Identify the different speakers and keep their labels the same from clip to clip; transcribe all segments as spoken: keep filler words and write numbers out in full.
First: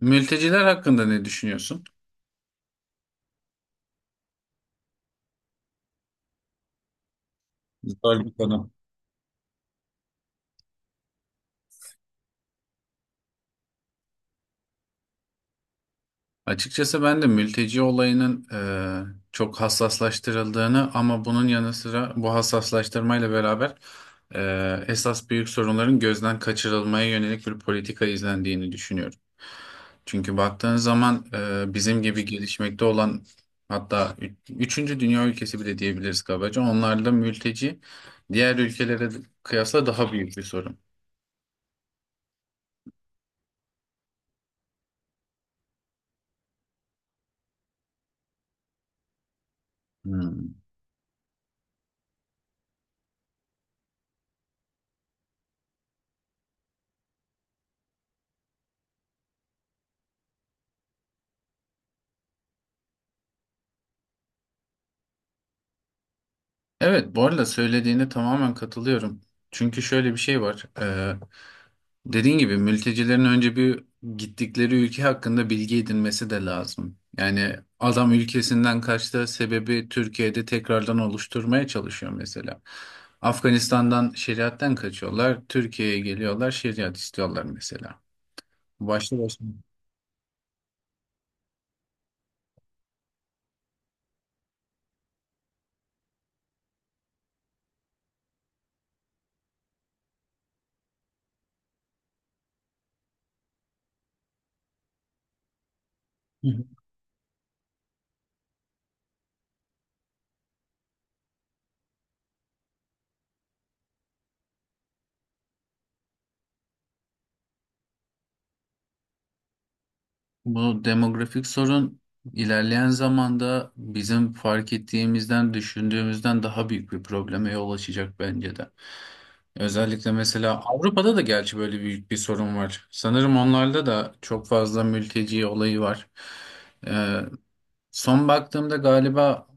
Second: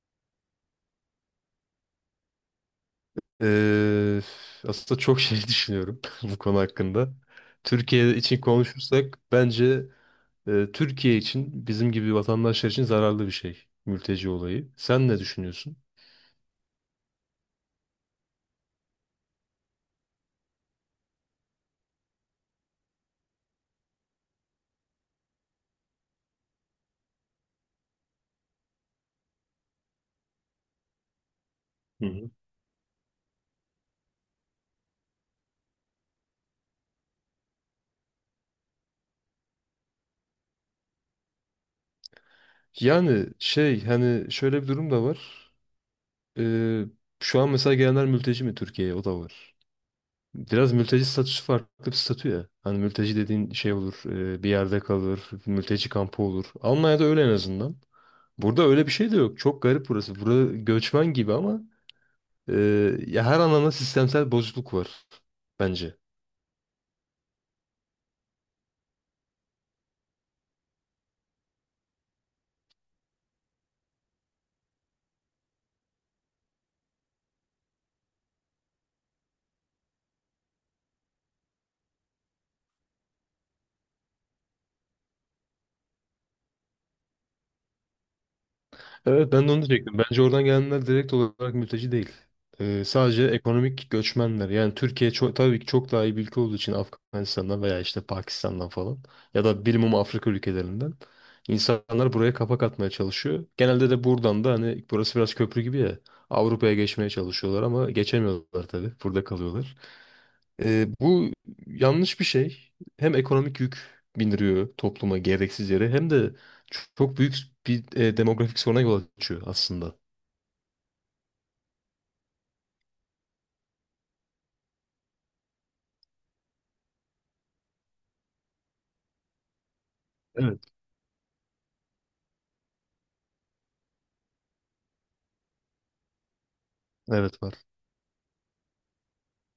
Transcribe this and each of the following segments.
Speaker 1: Mülteciler hakkında ne düşünüyorsun?
Speaker 2: Eee, Aslında çok şey düşünüyorum bu konu hakkında. Türkiye
Speaker 1: Güzel bir
Speaker 2: için
Speaker 1: konu.
Speaker 2: konuşursak bence e, Türkiye için bizim gibi vatandaşlar için zararlı bir şey mülteci olayı. Sen ne düşünüyorsun?
Speaker 1: Açıkçası ben de mülteci olayının e, çok hassaslaştırıldığını ama bunun yanı sıra bu hassaslaştırmayla beraber e, esas büyük sorunların gözden kaçırılmaya yönelik bir politika izlendiğini düşünüyorum. Çünkü baktığın zaman e, bizim
Speaker 2: Hı
Speaker 1: gibi
Speaker 2: hı.
Speaker 1: gelişmekte olan hatta ü- üçüncü dünya ülkesi bile diyebiliriz kabaca. Onlarda mülteci diğer ülkelere kıyasla daha büyük bir sorun.
Speaker 2: Yani şey hani şöyle bir durum da var. Eee, Şu an mesela gelenler mülteci mi Türkiye'ye? O da var.
Speaker 1: Hmm.
Speaker 2: Biraz mülteci statüsü farklı bir statü ya. Hani mülteci dediğin şey olur, e, bir yerde kalır, mülteci kampı olur. Almanya'da öyle en azından. Burada öyle bir şey de yok. Çok garip burası. Burada göçmen gibi ama e, ya her anlamda sistemsel bozukluk var bence.
Speaker 1: Evet, bu arada söylediğine tamamen katılıyorum. Çünkü şöyle bir şey var. Ee, dediğin gibi mültecilerin önce bir gittikleri ülke hakkında bilgi edinmesi de lazım. Yani adam ülkesinden kaçtığı sebebi Türkiye'de tekrardan oluşturmaya çalışıyor mesela. Afganistan'dan şeriatten kaçıyorlar. Türkiye'ye geliyorlar, şeriat istiyorlar mesela. Başlı
Speaker 2: Evet
Speaker 1: başına.
Speaker 2: ben de onu diyecektim. Bence oradan gelenler direkt olarak mülteci değil. E, sadece ekonomik göçmenler. Yani Türkiye çok, tabii ki çok daha iyi bir ülke olduğu için Afganistan'dan veya işte Pakistan'dan falan ya da bilmem Afrika ülkelerinden insanlar buraya kapak atmaya çalışıyor. Genelde de buradan da hani burası biraz köprü gibi ya Avrupa'ya geçmeye çalışıyorlar ama geçemiyorlar tabii. Burada kalıyorlar. Ee, bu yanlış bir şey. Hem ekonomik yük bindiriyor topluma gereksiz yere hem de çok büyük bir e, demografik soruna yol açıyor aslında.
Speaker 1: Bu demografik sorun ilerleyen zamanda bizim fark ettiğimizden, düşündüğümüzden daha büyük bir probleme yol açacak bence de. Özellikle
Speaker 2: Evet.
Speaker 1: mesela Avrupa'da da gerçi böyle büyük bir sorun var. Sanırım onlarda da çok fazla mülteci olayı var. Ee,
Speaker 2: Evet var.
Speaker 1: son baktığımda galiba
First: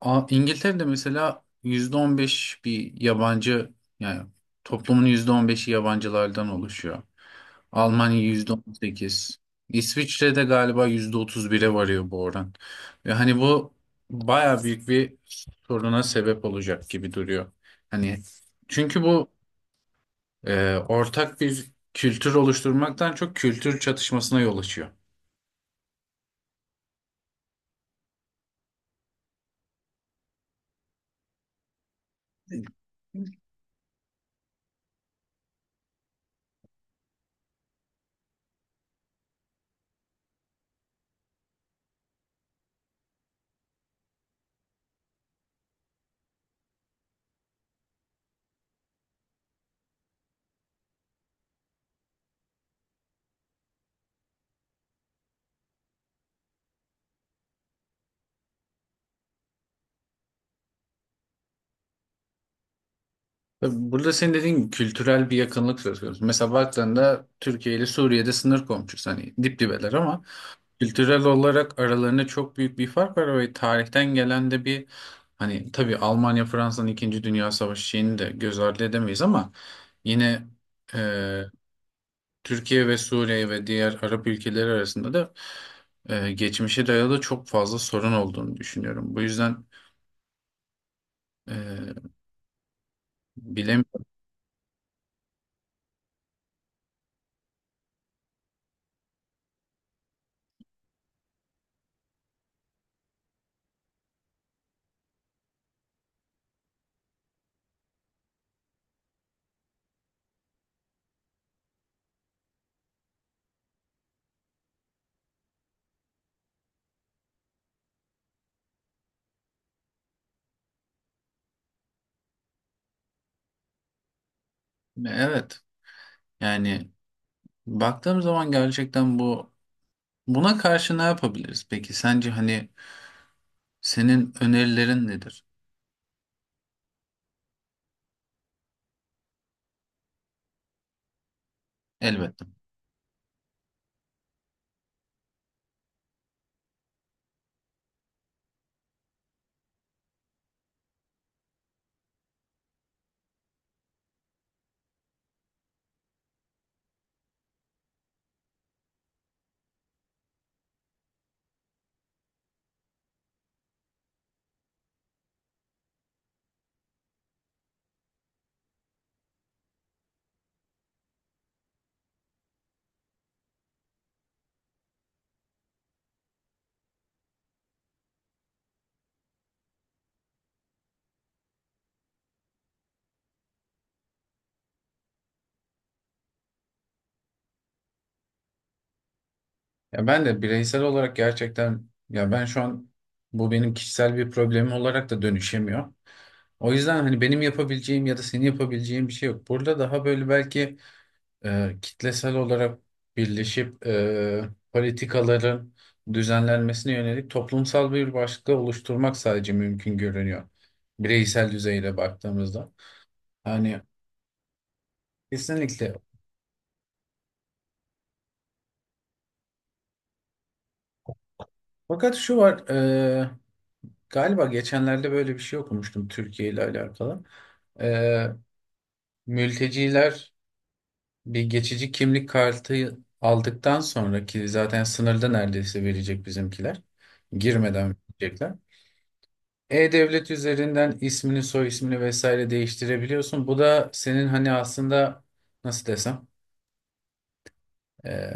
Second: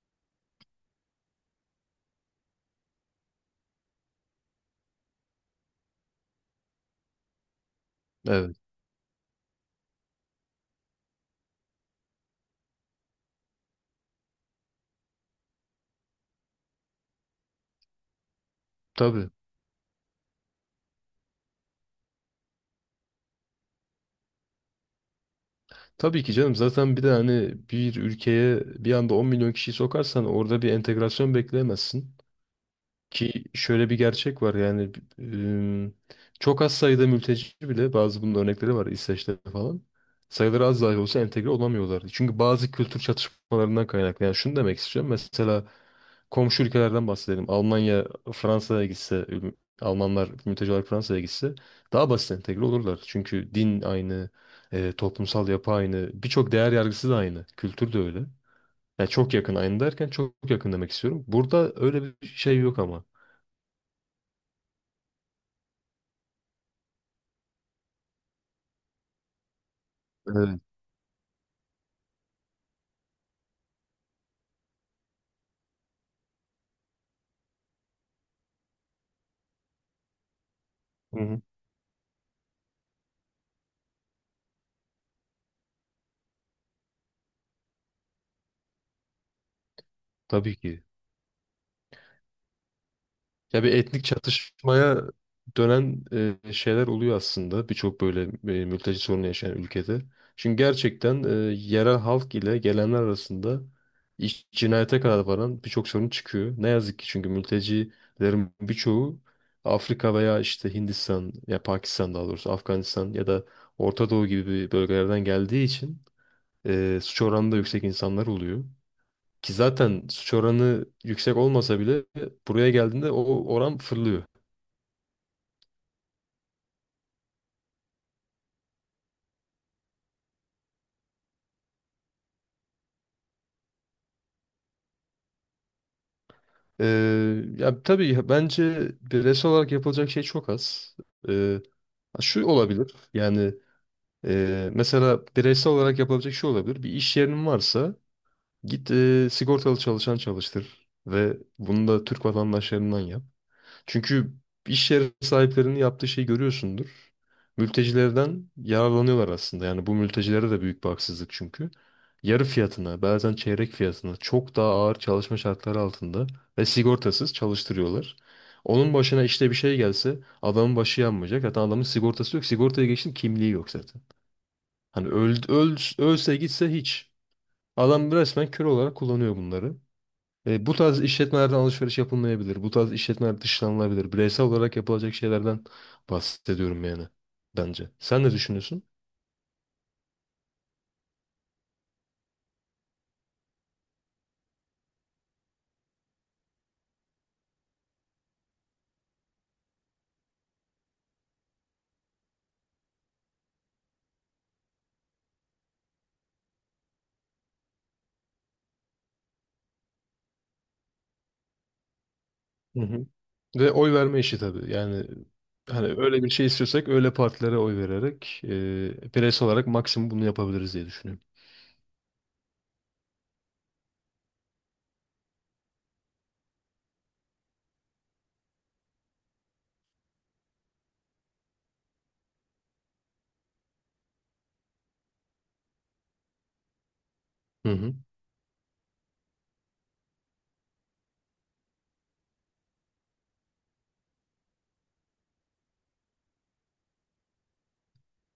Speaker 1: A- İngiltere'de mesela yüzde on beş bir yabancı, yani toplumun yüzde on beşi yabancılardan oluşuyor. Almanya yüzde
Speaker 2: Evet.
Speaker 1: on sekiz, İsviçre'de galiba yüzde otuz bir'e varıyor bu oran. Ve hani bu baya büyük bir soruna sebep olacak gibi duruyor. Hani çünkü
Speaker 2: Tabii.
Speaker 1: bu e, ortak bir kültür oluşturmaktan çok kültür çatışmasına yol açıyor.
Speaker 2: Tabii ki canım. Zaten bir de hani bir ülkeye bir anda on milyon kişiyi sokarsan orada bir entegrasyon bekleyemezsin. Ki şöyle bir gerçek var yani ım, çok az sayıda mülteci bile bazı bunun örnekleri var İsveç'te falan. Sayıları az dahi olsa entegre olamıyorlar. Çünkü bazı kültür çatışmalarından kaynaklı. Yani şunu demek istiyorum. Mesela komşu ülkelerden bahsedelim. Almanya Fransa'ya gitse, üm, Almanlar mülteci olarak Fransa'ya gitse daha basit entegre olurlar. Çünkü din aynı, e, toplumsal yapı aynı, birçok değer yargısı da aynı, kültür de öyle. Yani çok yakın aynı derken çok yakın demek istiyorum. Burada öyle bir şey yok ama.
Speaker 1: Tabii burada senin dediğin gibi kültürel bir yakınlık söz konusu. Mesela baktığında Türkiye ile Suriye'de sınır komşusu, hani dip dibeler ama kültürel olarak aralarında çok büyük bir fark var ve tarihten gelen de bir, hani tabii Almanya Fransa'nın İkinci Dünya Savaşı şeyini de göz ardı edemeyiz ama yine e,
Speaker 2: Hı hı.
Speaker 1: Türkiye ve Suriye ve diğer Arap ülkeleri arasında da e, geçmişe dayalı çok fazla sorun olduğunu düşünüyorum. Bu yüzden
Speaker 2: Tabii ki.
Speaker 1: e,
Speaker 2: Ya bir etnik
Speaker 1: bilemiyorum.
Speaker 2: çatışmaya dönen e, şeyler oluyor aslında birçok böyle e, mülteci sorunu yaşayan ülkede. Çünkü gerçekten e, yerel halk ile gelenler arasında iş, cinayete kadar varan birçok sorun çıkıyor. Ne yazık ki çünkü mültecilerin birçoğu Afrika veya işte Hindistan ya Pakistan daha doğrusu Afganistan ya da Orta Doğu gibi bölgelerden geldiği için e, suç oranı da yüksek insanlar oluyor. Ki zaten suç oranı yüksek olmasa bile buraya geldiğinde o oran fırlıyor.
Speaker 1: Evet, yani baktığım zaman gerçekten bu buna karşı ne yapabiliriz? Peki sence hani senin önerilerin nedir?
Speaker 2: Ee, ya tabii bence bireysel olarak yapılacak şey çok az. Ee,
Speaker 1: Elbette.
Speaker 2: Şu olabilir yani e, mesela bireysel olarak yapılabilecek şey olabilir. Bir iş yerinin varsa git e, sigortalı çalışan çalıştır ve bunu da Türk vatandaşlarından yap. Çünkü iş yeri sahiplerinin yaptığı şeyi görüyorsundur. Mültecilerden yararlanıyorlar aslında. Yani bu mültecilere de büyük bir haksızlık çünkü. Yarı fiyatına, bazen çeyrek fiyatına çok daha ağır çalışma şartları altında ve sigortasız çalıştırıyorlar. Onun başına işte bir şey gelse adamın başı yanmayacak. Zaten adamın sigortası yok. Sigortaya geçtim kimliği yok zaten. Hani öl, öl- ölse gitse hiç. Adam resmen kör olarak kullanıyor bunları. E, bu tarz işletmelerden alışveriş yapılmayabilir. Bu tarz işletmeler dışlanılabilir. Bireysel olarak yapılacak şeylerden bahsediyorum yani bence. Sen ne düşünüyorsun?
Speaker 1: Ya ben de bireysel olarak gerçekten, ya ben şu an bu benim kişisel bir problemim olarak da dönüşemiyor. O yüzden hani benim yapabileceğim ya da senin yapabileceğin bir şey yok. Burada daha böyle belki e, kitlesel olarak birleşip e, politikaların düzenlenmesine yönelik toplumsal bir başlık oluşturmak sadece mümkün görünüyor. Bireysel düzeyde baktığımızda.
Speaker 2: Hı hı. Ve
Speaker 1: Yani
Speaker 2: oy verme işi tabii. Yani hani
Speaker 1: kesinlikle.
Speaker 2: öyle bir şey istiyorsak öyle partilere oy vererek e, bireysel olarak maksimum bunu yapabiliriz diye düşünüyorum.
Speaker 1: Fakat şu var, e, galiba geçenlerde böyle bir şey okumuştum Türkiye ile alakalı. E, mülteciler bir geçici kimlik kartı aldıktan sonraki zaten sınırda neredeyse verecek bizimkiler.
Speaker 2: Hı hı.
Speaker 1: Girmeden verecekler. E-Devlet üzerinden ismini, soy ismini vesaire değiştirebiliyorsun. Bu da senin hani aslında nasıl desem, e,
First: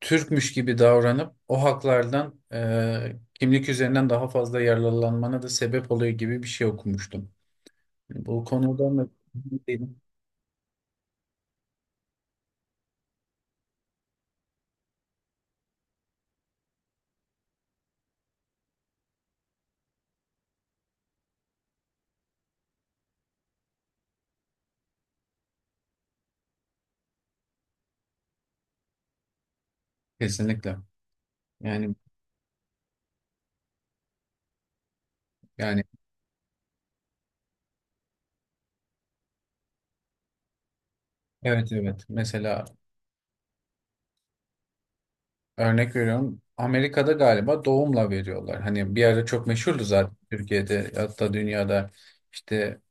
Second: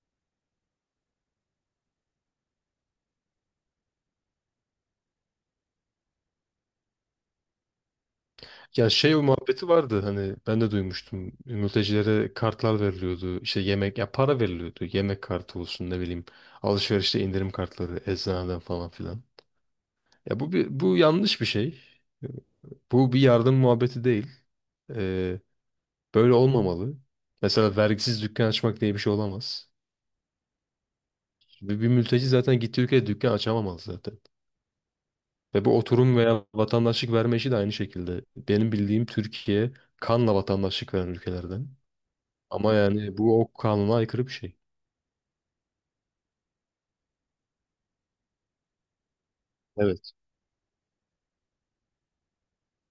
Speaker 1: Türkmüş gibi davranıp o haklardan e, kimlik üzerinden daha fazla yararlanmana da sebep oluyor gibi bir şey okumuştum. Yani bu konuda
Speaker 2: Ya
Speaker 1: mı?
Speaker 2: şey o muhabbeti vardı hani ben de duymuştum. Mültecilere kartlar veriliyordu. İşte yemek ya para veriliyordu. Yemek kartı olsun ne bileyim. Alışverişte indirim kartları eczaneden falan filan. Ya bu bir, bu yanlış bir şey. Bu bir yardım muhabbeti değil. Ee, Böyle olmamalı. Mesela vergisiz dükkan açmak diye bir şey olamaz.
Speaker 1: Kesinlikle.
Speaker 2: Bir, bir
Speaker 1: Yani
Speaker 2: mülteci zaten gittiği ülkede dükkan açamamalı zaten. Ve bu
Speaker 1: yani
Speaker 2: oturum veya vatandaşlık verme işi de aynı şekilde. Benim bildiğim Türkiye kanla vatandaşlık veren ülkelerden.
Speaker 1: evet, evet. Mesela
Speaker 2: Ama yani bu o kanuna aykırı bir şey.
Speaker 1: örnek veriyorum. Amerika'da galiba doğumla veriyorlar. Hani bir ara çok meşhurdu
Speaker 2: Evet.
Speaker 1: zaten Türkiye'de, hatta dünyada işte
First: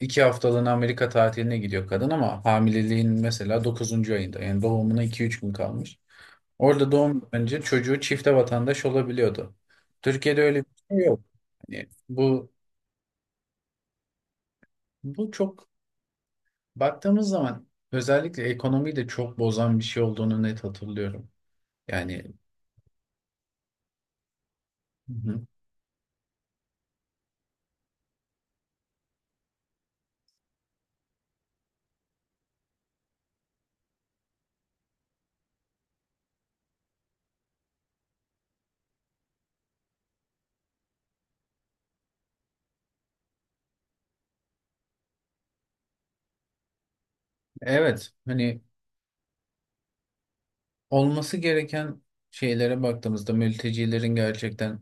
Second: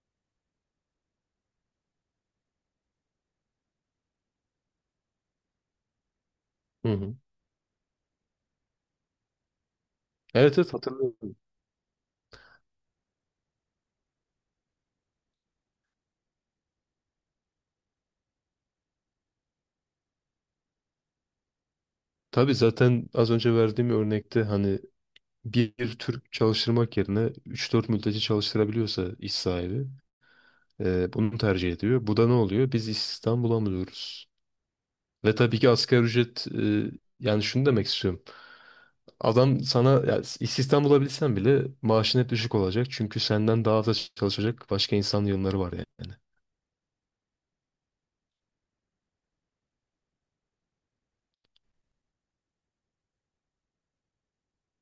Speaker 1: iki haftalığına Amerika tatiline gidiyor kadın ama hamileliğin mesela dokuzuncu ayında, yani doğumuna iki üç gün kalmış.
Speaker 2: Hı
Speaker 1: Orada
Speaker 2: hı.
Speaker 1: doğum önce çocuğu çifte vatandaş olabiliyordu. Türkiye'de öyle
Speaker 2: Evet, evet,
Speaker 1: bir şey yok.
Speaker 2: hatırlıyorum.
Speaker 1: Yani bu bu çok, baktığımız zaman özellikle ekonomiyi de çok bozan bir şey olduğunu net hatırlıyorum. Yani,
Speaker 2: Tabii zaten az önce verdiğim örnekte hani
Speaker 1: hı hı,
Speaker 2: bir Türk çalıştırmak yerine üç dört mülteci çalıştırabiliyorsa iş sahibi e, bunu tercih ediyor. Bu da ne oluyor? Biz istihdam bulamıyoruz. Ve tabii ki asgari ücret e, yani şunu demek istiyorum. Adam sana ya, istihdam bulabilsen bile maaşın hep düşük olacak. Çünkü senden daha da çalışacak başka insan yığınları var yani.
Speaker 1: evet, hani olması gereken şeylere baktığımızda mültecilerin gerçekten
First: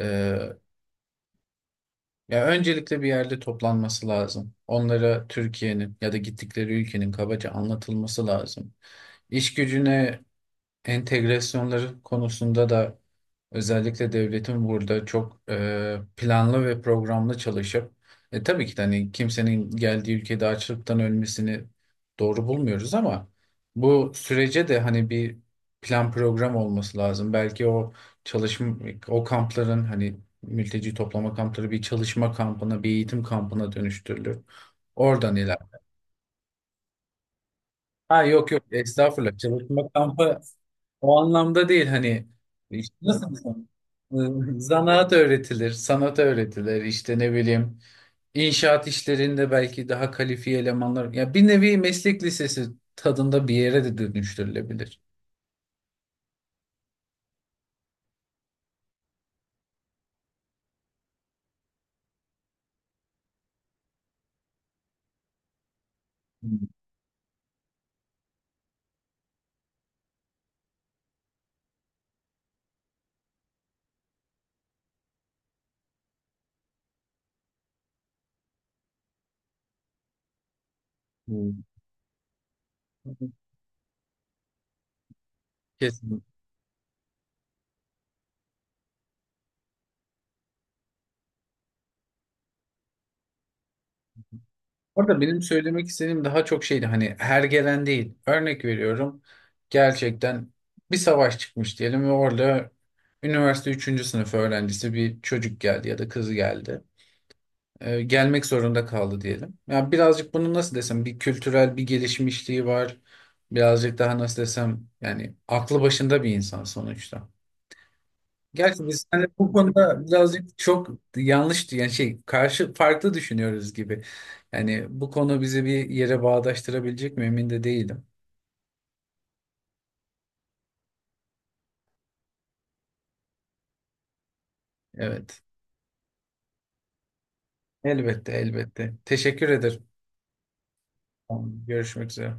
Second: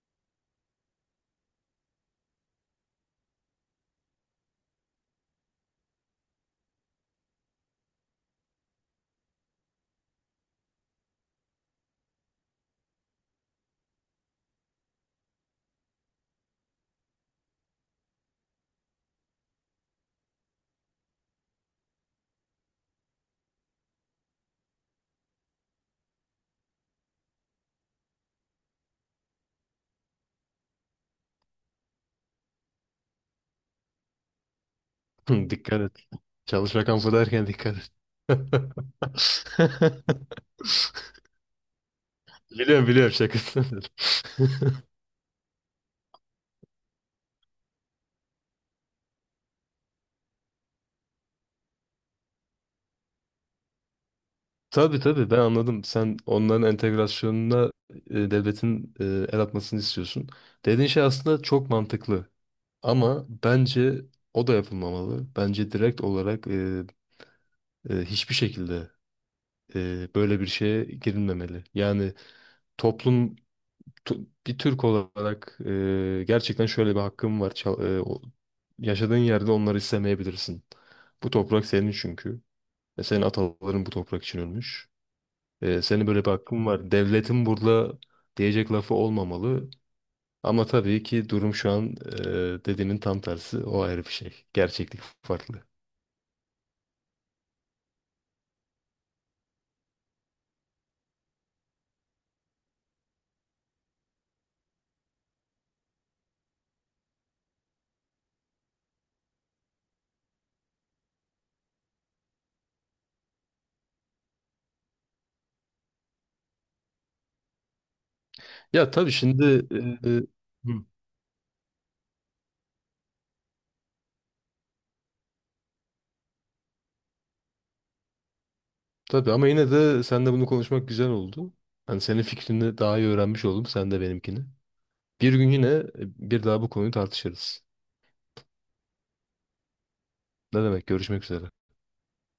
Speaker 1: e, ya öncelikle bir yerde toplanması lazım. Onlara Türkiye'nin ya da gittikleri ülkenin kabaca anlatılması lazım. İş gücüne entegrasyonları konusunda da özellikle devletin burada çok e, planlı ve programlı çalışıp e, tabii ki de hani kimsenin geldiği ülkede açlıktan ölmesini doğru bulmuyoruz ama bu sürece de hani bir plan program olması lazım. Belki o çalışma, o kampların hani mülteci toplama kampları bir çalışma kampına, bir eğitim kampına dönüştürülür. Oradan
Speaker 2: Hı,
Speaker 1: ilerler.
Speaker 2: dikkat et. Çalışma kampı derken dikkat et.
Speaker 1: Ha yok yok, estağfurullah, çalışma kampı o anlamda değil, hani
Speaker 2: Biliyorum,
Speaker 1: işte
Speaker 2: biliyorum,
Speaker 1: nasıl
Speaker 2: şakasını
Speaker 1: desem,
Speaker 2: dedim.
Speaker 1: ıı, zanaat öğretilir, sanat öğretilir, işte ne bileyim inşaat işlerinde belki daha kalifiye elemanlar, ya bir nevi meslek lisesi tadında bir yere de dönüştürülebilir.
Speaker 2: Tabii, tabii, ben anladım. Sen onların entegrasyonuna e, devletin e, el atmasını istiyorsun. Dediğin şey aslında çok mantıklı. Ama bence o da yapılmamalı. Bence direkt olarak
Speaker 1: Hmm.
Speaker 2: e, e, hiçbir şekilde e, böyle bir şeye girilmemeli. Yani toplum Tu- bir Türk olarak e, gerçekten şöyle bir hakkım var. Çal- e, o- yaşadığın yerde onları istemeyebilirsin. Bu
Speaker 1: Hmm.
Speaker 2: toprak senin çünkü. Ve senin ataların bu toprak için ölmüş. E, senin böyle bir
Speaker 1: Kesinlikle.
Speaker 2: hakkın var. Devletin burada diyecek lafı olmamalı. Ama tabii ki durum şu an e, dediğinin tam tersi. O ayrı bir şey. Gerçeklik
Speaker 1: Orada benim
Speaker 2: farklı.
Speaker 1: söylemek istediğim daha çok şeydi, hani her gelen değil. Örnek veriyorum, gerçekten bir savaş çıkmış diyelim ve orada üniversite üçüncü sınıf öğrencisi bir çocuk geldi ya da kız geldi. Ee, gelmek zorunda kaldı diyelim. Ya birazcık bunu nasıl desem, bir kültürel bir gelişmişliği var. Birazcık daha nasıl desem, yani aklı başında bir insan sonuçta. Gerçi
Speaker 2: Ya
Speaker 1: biz
Speaker 2: tabii
Speaker 1: hani
Speaker 2: şimdi
Speaker 1: bu konuda
Speaker 2: e, e,
Speaker 1: birazcık
Speaker 2: hı,
Speaker 1: çok yanlış, yani şey karşı farklı düşünüyoruz gibi. Yani bu konu bizi bir yere bağdaştırabilecek mi emin de değilim.
Speaker 2: tabii ama yine de seninle bunu konuşmak güzel oldu. Hani senin fikrini daha iyi öğrenmiş oldum. Sen de benimkini. Bir
Speaker 1: Evet.
Speaker 2: gün yine e, bir daha bu konuyu tartışırız.
Speaker 1: Elbette, elbette. Teşekkür ederim.
Speaker 2: Ne demek? Görüşmek üzere.
Speaker 1: Tamam, görüşmek üzere.